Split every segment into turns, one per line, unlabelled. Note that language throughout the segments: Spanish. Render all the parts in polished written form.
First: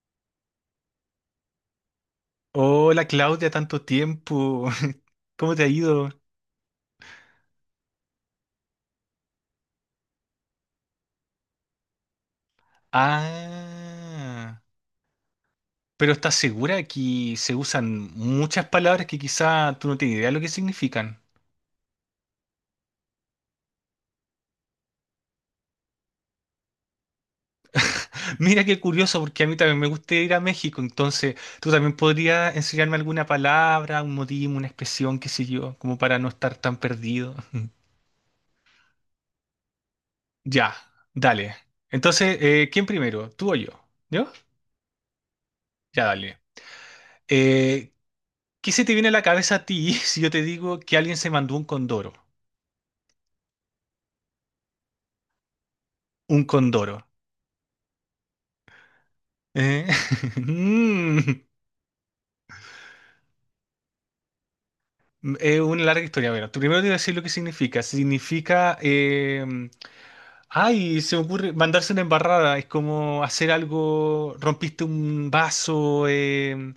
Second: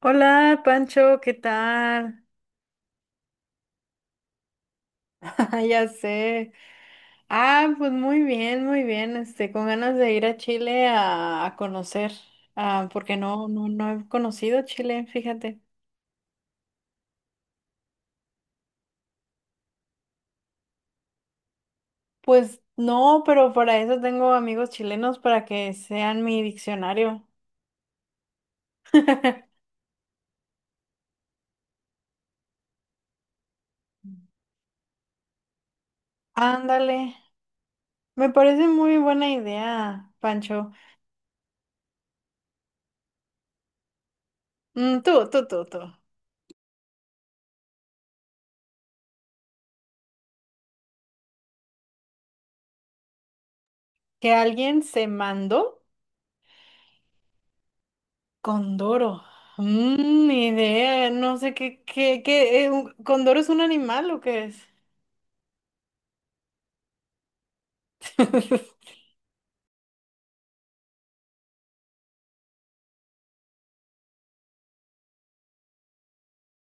Hola, Pancho, ¿qué tal?
Hola Claudia, tanto tiempo. ¿Cómo te
Ah,
ha
ya
ido?
sé. Ah, pues muy bien, muy bien. Este, con ganas de ir a Chile a conocer, ah, porque no he
Ah,
conocido Chile, fíjate.
pero ¿estás segura que se usan muchas palabras que quizá tú no tienes idea de lo que significan?
Pues no, pero para eso tengo amigos chilenos para que sean mi diccionario.
Mira qué curioso, porque a mí también me gusta ir a México, entonces tú también podrías enseñarme alguna palabra, un modismo, una expresión, qué sé yo, como para no estar tan
Ándale,
perdido.
me parece muy buena idea, Pancho.
Ya, dale. Entonces, ¿quién primero? ¿Tú o yo? ¿Yo?
Tú.
Ya, dale. Eh, ¿Qué se te viene a la cabeza a ti si yo te digo que alguien se mandó un condoro?
Que alguien se mandó.
Un condoro.
Condoro.
Eh,
Ni idea, no
mm,
sé qué, ¿Condoro es un animal o qué es?
es una larga historia. Bueno, tú primero te voy a decir lo que significa. Significa, ay, se me ocurre mandarse una embarrada. Es como hacer algo. Rompiste un vaso. eh,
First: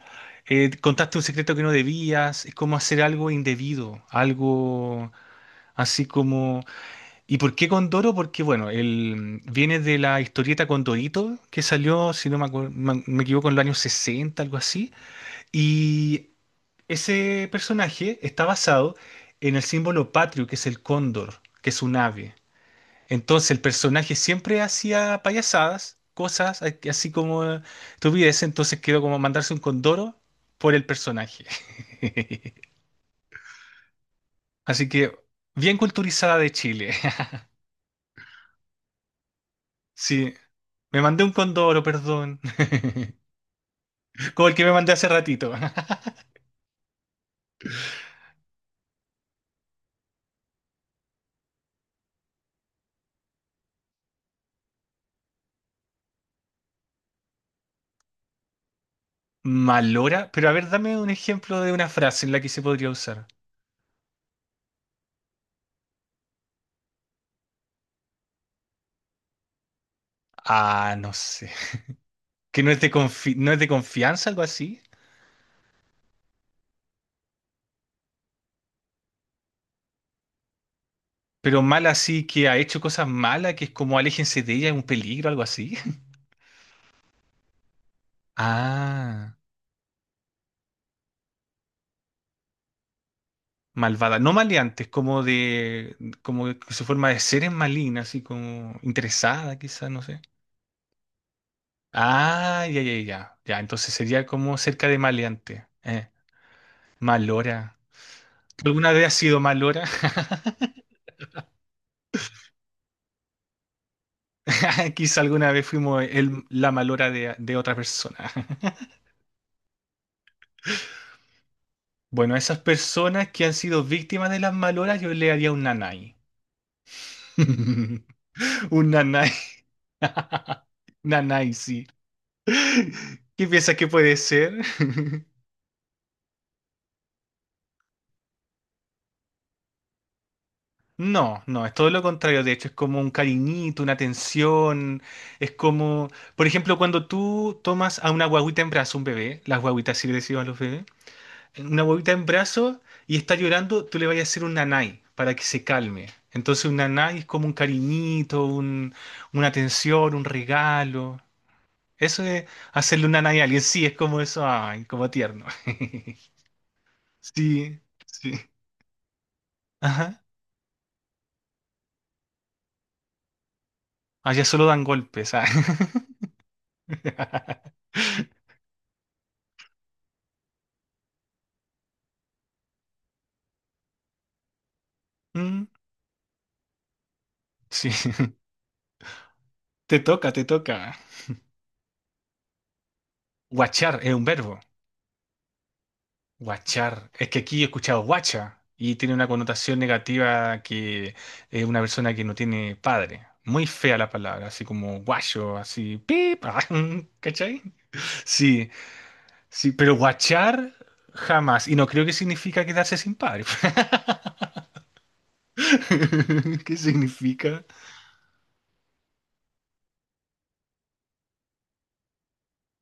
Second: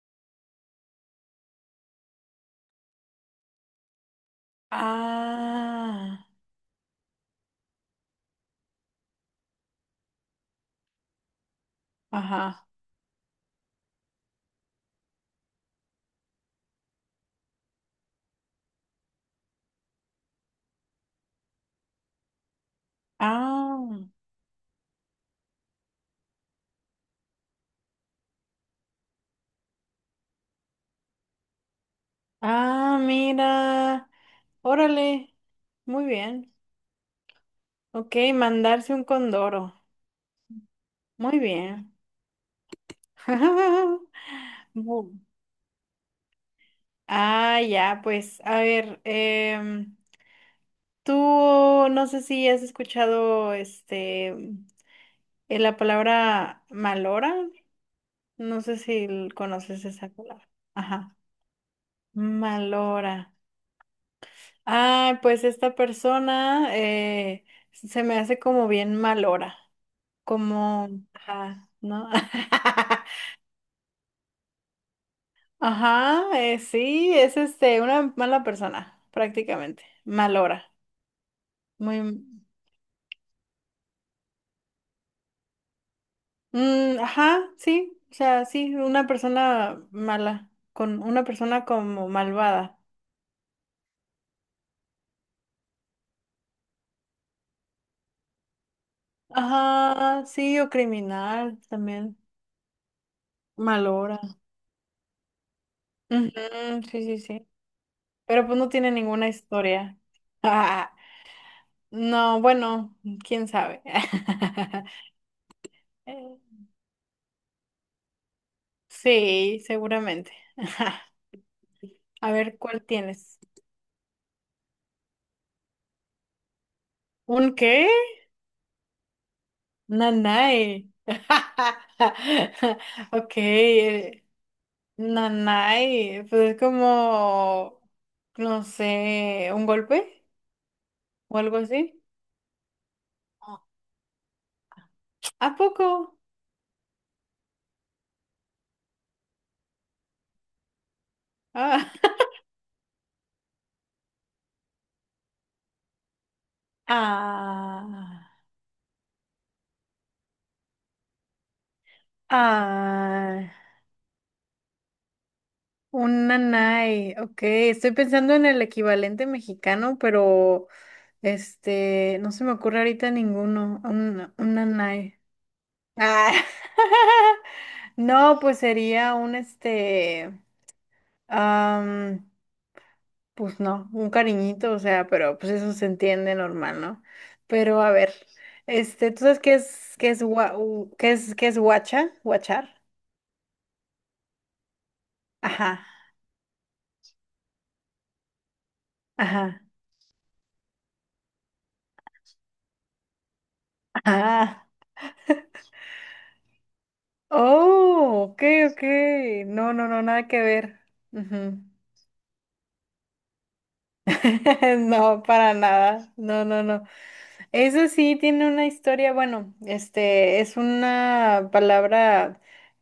eh, Contaste un secreto que no debías. Es como hacer algo indebido. Algo así
Ah,
como. ¿Y por qué Condoro? Porque, bueno, él viene de la historieta Condorito que salió, si no me,
ajá.
me equivoco, en los años 60, algo así. Y ese personaje está basado en el símbolo patrio, que es el cóndor, que es un ave. Entonces el
Ah,
personaje siempre hacía payasadas, cosas así como tuviese, entonces quedó como mandarse un condoro por el personaje.
ah, mira.
Así que
Órale.
bien
Muy
culturizada de
bien.
Chile.
Ok, mandarse un condoro.
Sí, me mandé un
Muy
condoro,
bien.
perdón. Como el que me mandé hace
Bu-
ratito.
Ah, ya, pues, a ver, tú no sé si has escuchado este la palabra malora. No sé si conoces esa
Malora, pero
palabra.
a ver, dame un
Ajá.
ejemplo de una frase en la que se podría usar.
Malora. Ah, pues esta persona se me hace como bien malora. Como,
Ah, no sé,
ajá, ¿no?
que no es de confianza, algo así.
Ajá, sí, es este, una mala persona, prácticamente. Malora.
Pero mala
Muy.
así que ha hecho cosas malas, que es como aléjense de ella, es un peligro, algo así.
Mm, ajá, sí. O sea, sí, una
Ah,
persona mala. Con una persona como malvada.
malvada. No, maleante, es como de, como que su forma de ser es maligna, así como interesada, quizás, no sé.
Ajá, sí, o criminal también.
Ah, ya, ya, ya. Ya, entonces
Malora.
sería como cerca de maleante.
Ujú, sí, sí, sí.
Malora.
Pero pues no tiene
¿Alguna vez ha
ninguna
sido malora?
historia. Ah, no, bueno, quién sabe.
Quizá alguna vez fuimos la malora de otra persona.
Sí, seguramente. A
Bueno, a
ver,
esas
¿cuál
personas
tienes?
que han sido víctimas de las maloras, yo le haría un nanay.
¿Un qué?
Un nanay.
Nanay.
Nanay, sí.
Ok,
¿Qué piensas que puede ser?
nanay. Pues es como, no sé, un golpe o
No,
algo
no, es todo
así.
lo contrario. De hecho, es como un cariñito, una atención.
¿A
Es
poco?
como, por ejemplo, cuando tú tomas a una guaguita en brazo, un bebé, las guaguitas sí le decimos a los bebés, una
Ah.
huevita en brazos y está llorando, tú le vayas a hacer un nanay para que se calme. Entonces un nanay es como un
Ah.
cariñito, una atención, un regalo. Eso de hacerle un nanay a
Ah.
alguien, sí, es como eso, ay, como tierno.
Un nanay, ok,
Sí,
estoy
sí.
pensando en el equivalente mexicano,
Ajá.
pero este, no se me ocurre ahorita ninguno, un,
Allá
un
solo dan
nanay.
golpes, ah.
Ah. No, pues sería un este, am, pues no, un cariñito, o sea, pero pues
Mm,
eso se entiende normal, ¿no? Pero
sí.
a ver, este, ¿tú sabes
Te
qué es,
toca, te
gua-
toca.
u- qué es guacha? ¿Guachar?
Guachar es un verbo.
Ajá,
Guachar. Es que aquí he escuchado guacha y tiene una
ajá,
connotación negativa, que es una persona que no tiene padre. Muy fea la palabra, así
ajá.
como guacho, así pip, ¿cachai?
Oh, ok,
Sí,
ok.
sí,
No, no,
pero
no, nada que
guachar
ver. Ujú.
jamás. Y no creo que significa quedarse sin padre.
No, para nada. No, no,
¿Qué
no.
significa?
Eso sí tiene una historia, bueno, este es una palabra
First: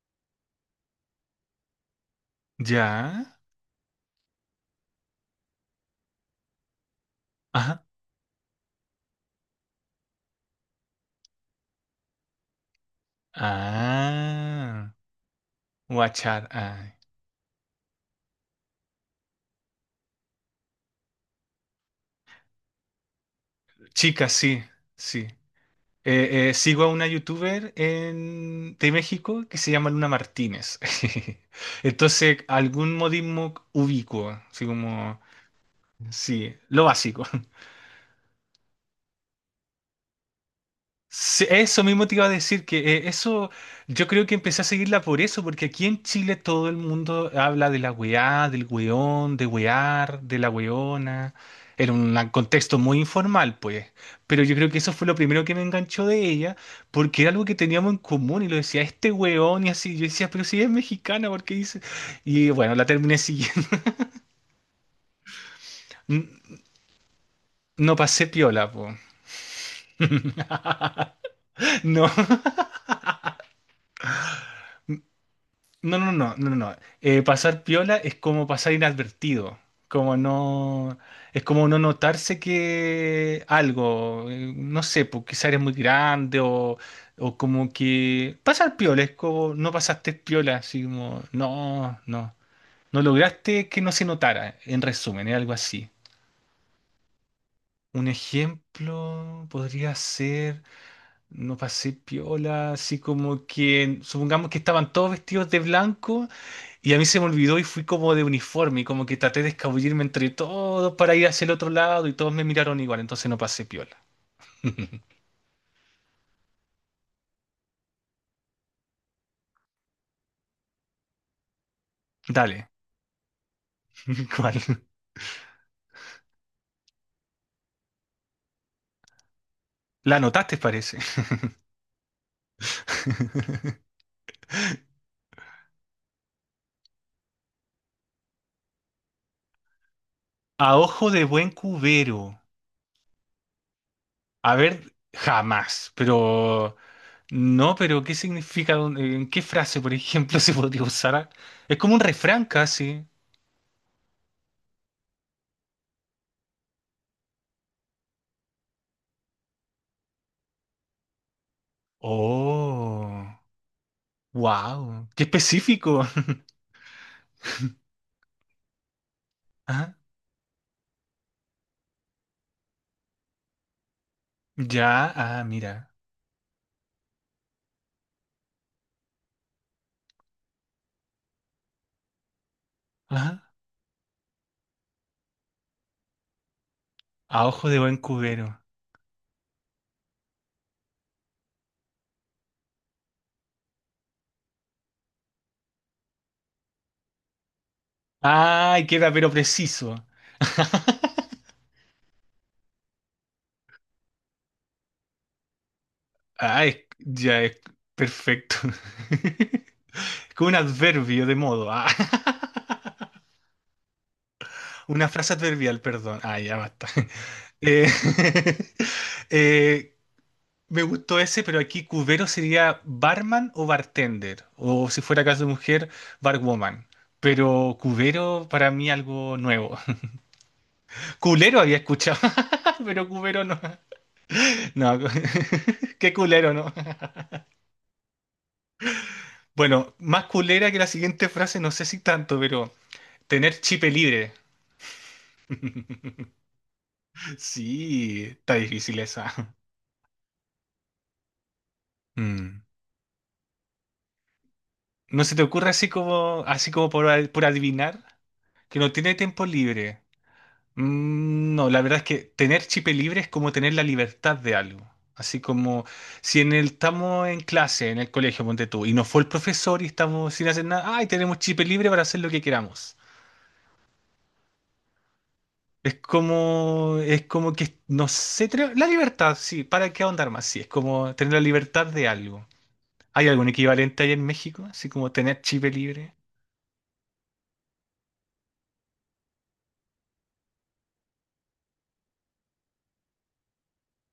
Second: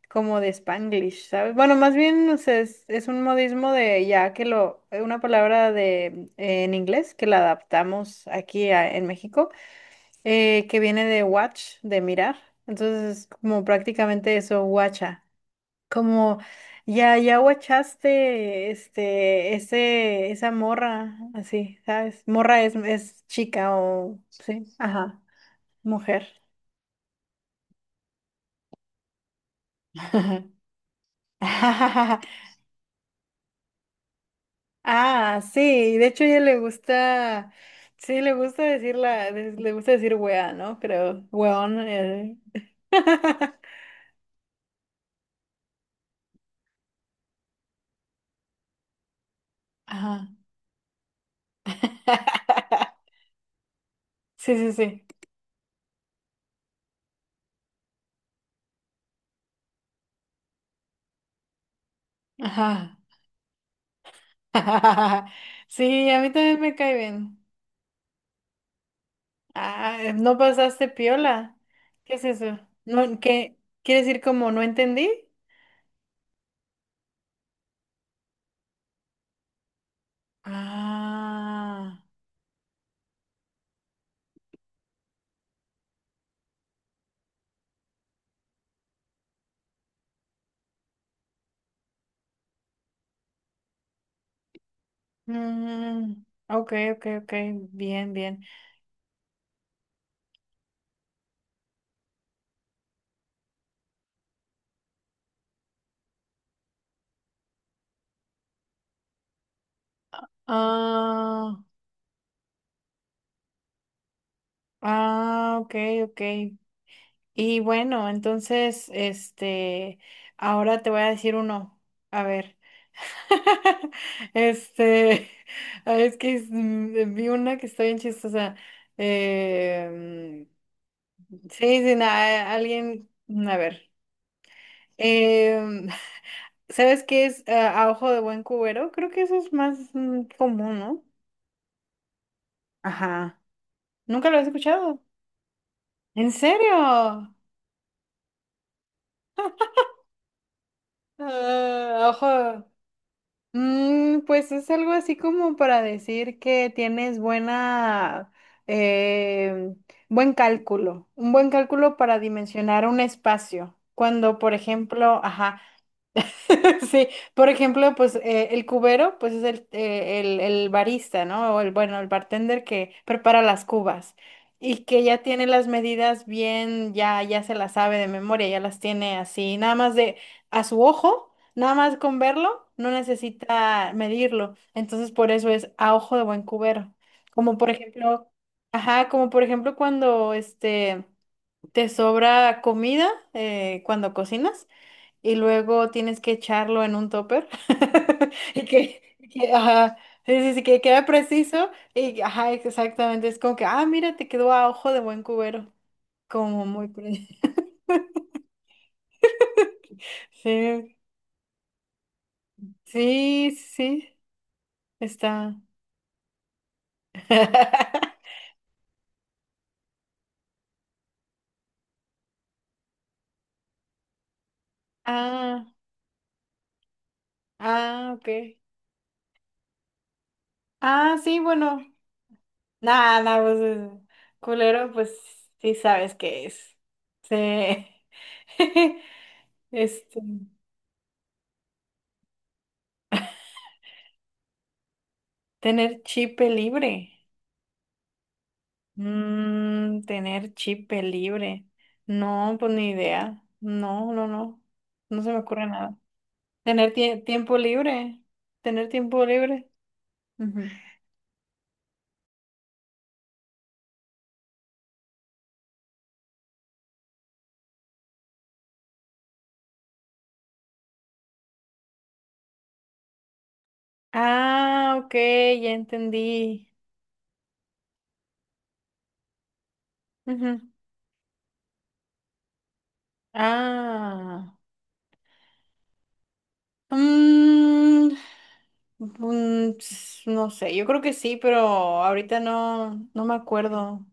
como de Spanglish, ¿sabes? Bueno, más bien o sea, es un
Ya.
modismo de ya que lo, una palabra de en inglés que la
Ajá.
adaptamos aquí en México, que viene de watch, de mirar. Entonces es como prácticamente eso,
Ah,
guacha. Como
guachar, ay.
ya, ya guachaste este, esa morra, así, ¿sabes? Morra es chica o
Chica, sí,
sí, ajá,
sí.
mujer.
Sigo a una youtuber de México que se llama Luna Martínez. Entonces, algún modismo ubicuo, así como,
Ah, sí, de hecho a ella
sí,
le
lo básico.
gusta, sí, le gusta decir le gusta decir wea, ¿no? Creo,
Sí,
weón.
eso mismo te iba a decir, que eso yo creo que empecé a seguirla por eso, porque aquí en Chile todo el mundo habla de la weá, del weón, de wear,
Ajá.
de la weona, en un contexto muy informal, pues. Pero yo
Sí,
creo
sí,
que eso fue
sí.
lo primero que me enganchó de ella, porque era algo que teníamos en común y lo decía este weón y así. Yo decía, pero si ella es mexicana, ¿por qué dice? Y bueno, la
Ajá.
terminé siguiendo.
Sí, a mí
N-
también me cae bien.
No pasé piola, pues.
Ah, no pasaste piola.
No.
¿Qué es eso? No, ¿qué? ¿Quiere decir como no entendí?
No, no, no, no, no, no. Pasar piola es como pasar inadvertido, como no, es como no
Ah,
notarse que algo, no sé, porque quizás eres muy grande o como que pasar piola es como no pasaste piola, así como no, no, no lograste que no se notara, en resumen, es algo así.
mm, ok, ok, ok,
Un
bien, bien.
ejemplo podría ser, no pasé piola, así como que supongamos que estaban todos vestidos de blanco y a mí se me olvidó y fui como de uniforme, y como que traté de escabullirme entre todos para ir hacia el
Ah,
otro lado y todos me miraron igual, entonces no pasé piola.
ah, ok, ok. Y bueno, entonces, este, ahora te voy a decir uno. A ver.
Dale, ¿cuál?
Este, ay, es que vi una que está bien chistosa.
La
Eh,
notaste parece.
mm, sí, sí, alguien, a ver. Em, ¿Sabes qué es a ojo de buen cubero? Creo que eso es más
A
común, ¿no?
ojo de buen cubero.
Ajá. ¿Nunca lo has
A ver,
escuchado?
jamás,
¿En
pero
serio?
no, pero ¿qué significa? ¿En qué frase, por ejemplo, se podría usar? Es como un
Ah,
refrán
ojo.
casi.
Pues es algo así como para decir que tienes buena, eh, buen cálculo, un buen cálculo para dimensionar un
Oh,
espacio. Cuando, por
wow,
ejemplo,
qué
ajá.
específico.
Sí, por ejemplo, pues el cubero, pues es el,
Ah,
eh, el, el barista, ¿no? O el, bueno, el bartender que prepara las cubas y que
ya,
ya
ah,
tiene las
mira.
medidas bien, ya, ya se las sabe de memoria, ya las tiene así, nada más de a su ojo, nada más con verlo, no necesita medirlo. Entonces, por eso es a ojo de buen cubero.
A
Como
ojo
por
de buen
ejemplo,
cubero.
ajá, como por ejemplo cuando este te sobra comida cuando cocinas y luego tienes que echarlo en un topper y
Ay,
que,
queda
y
pero
que,
preciso.
ajá, sí, sí, sí, que queda preciso y ajá, exactamente, es como que, ah, mira, te quedó a ojo de buen cubero, como
Ay,
muy
ya es perfecto. Con un
Sí,
adverbio de modo. Ah.
sí, sí,
Una frase
está.
adverbial, perdón. Ah, ya basta. Eh, eh, me gustó ese, pero aquí cubero sería barman o bartender. O si fuera caso de
Ah,
mujer, barwoman. Pero
ah, ok.
cubero para mí algo nuevo.
Ah, sí,
Culero había
bueno,
escuchado, pero
nada, nada,
cubero no.
pues culero,
No,
pues sí
qué
sabes qué
culero, ¿no?
es. Sí.
Bueno,
Este,
más culera que la siguiente frase, no sé si tanto, pero tener chip libre.
tener chip libre.
Sí, está difícil esa.
Tener chip libre. No,
Mm.
pues ni idea. No, no, no. No
¿No
se
se
me
te
ocurre
ocurre
nada.
así como
Tener
por, por
tiempo
adivinar
libre.
que
Tener
no tiene
tiempo
tiempo
libre.
libre?
Ujú.
Mm, no, la verdad es que tener chip libre es como tener la libertad de algo. Así como si en el, estamos en clase, en el colegio, ponte tú, y no fue el profesor y estamos sin hacer nada, ay, tenemos chip libre para hacer lo que queramos.
Ah, ok, ya entendí.
Es como que, no sé, la libertad, sí, ¿para qué ahondar más? Sí,
Ujú.
es como tener la libertad de algo. ¿Hay algún equivalente ahí en
Ah.
México? Así como tener chip libre.
Mm, Ps, no sé, yo creo que sí, pero ahorita no, no me acuerdo.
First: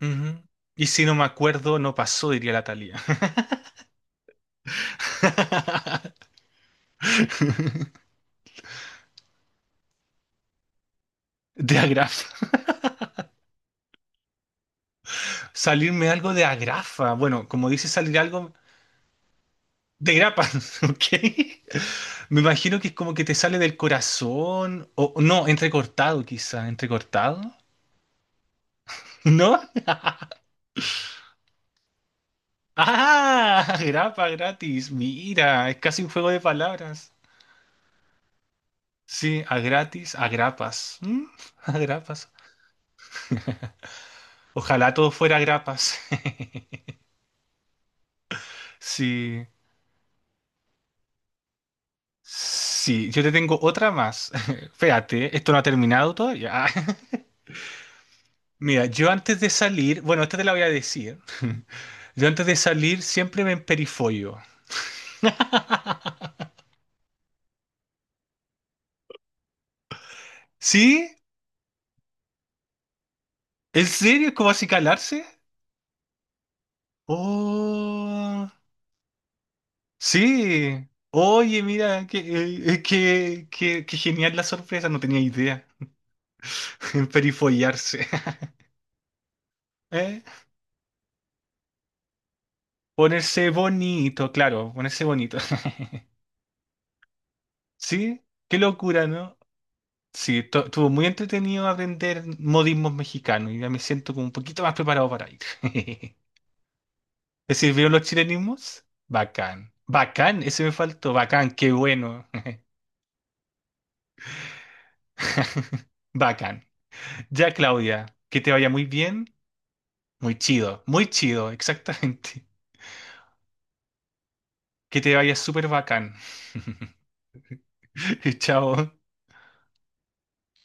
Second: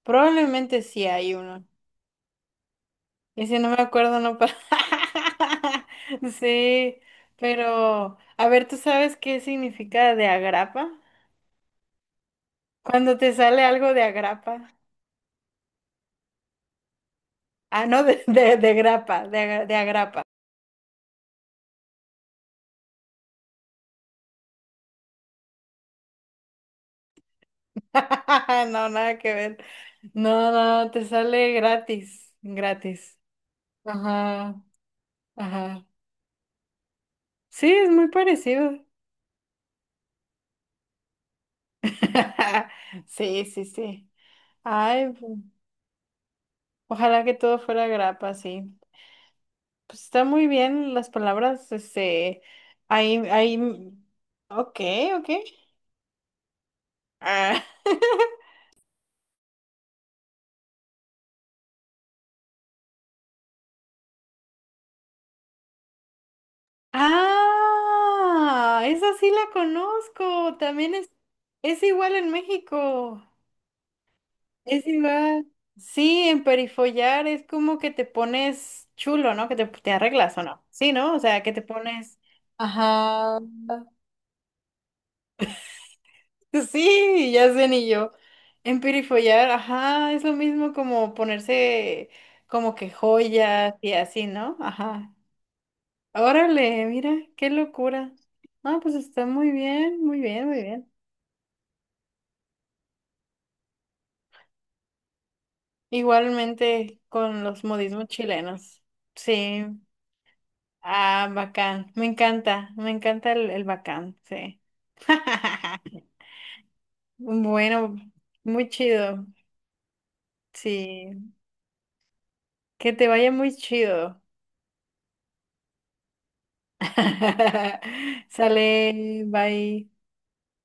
Ujú.
Probablemente
Y si
sí
no me
hay uno.
acuerdo, no pasó, diría la Thalía.
Y si no me acuerdo, no pasa. Sí, pero a ver, ¿tú sabes qué significa de agrapa?
De agrafa.
Cuando te sale algo de agrapa.
Salirme algo de agrafa. Bueno, como
Ah,
dice
no,
salir
de,
algo
de, de grapa, de
de
agrapa.
grapa, ¿ok? Me imagino que es como que te sale del corazón, o no, entrecortado quizá, entrecortado,
No, nada que ver.
¿no?
No, no, te sale gratis, gratis.
Ah, grapa
Ajá,
gratis. Mira, es
ajá.
casi un juego de palabras.
Sí, es muy parecido.
Sí, a gratis, a grapas. ¿Mm? A grapas.
Sí, sí, sí.
Ojalá todo
Ay,
fuera grapas.
ojalá que todo fuera grapa, sí.
Sí,
Pues está muy bien las palabras, este,
sí,
ahí,
yo te tengo
ahí,
otra más.
ok, ok.
Espérate, esto no ha terminado todavía.
Ah.
Mira, yo antes de salir, bueno, esta te la voy a decir. Yo antes de salir siempre me emperifollo.
Ah, esa sí la conozco, también
¿Sí?
es igual en México,
¿En serio? ¿Es como así
es
calarse?
igual. Sí, en perifollar es como que te
Oh.
pones chulo, ¿no? Que te arreglas o no.
Sí,
Sí, ¿no? O sea, que
oye,
te
mira, que,
pones. Ajá.
que genial la sorpresa, no tenía idea.
Sí, ya sé, ni
Perifollarse,
yo. Emperifollar, ajá,
¿eh?
es lo mismo como ponerse como que
Ponerse
joyas y así,
bonito,
¿no?
claro, ponerse
Ajá.
bonito.
Órale, mira, qué locura.
Sí, qué
Ah, pues
locura,
está
¿no?
muy bien, muy
Sí,
bien, muy
estuvo
bien.
muy entretenido aprender modismos mexicanos y ya me siento como un poquito más preparado para ir.
Igualmente con
¿Te
los
sirvieron los
modismos chilenos.
chilenismos?
Sí.
Bacán, bacán, ese me faltó,
Ah,
bacán, qué
bacán.
bueno.
Me encanta el bacán, sí.
Bacán. Ya,
Bueno,
Claudia, que te
muy
vaya muy bien.
chido.
Muy
Sí.
chido, exactamente.
Que te vaya muy chido.
Que te vaya súper bacán. Chao.
Sale, bye.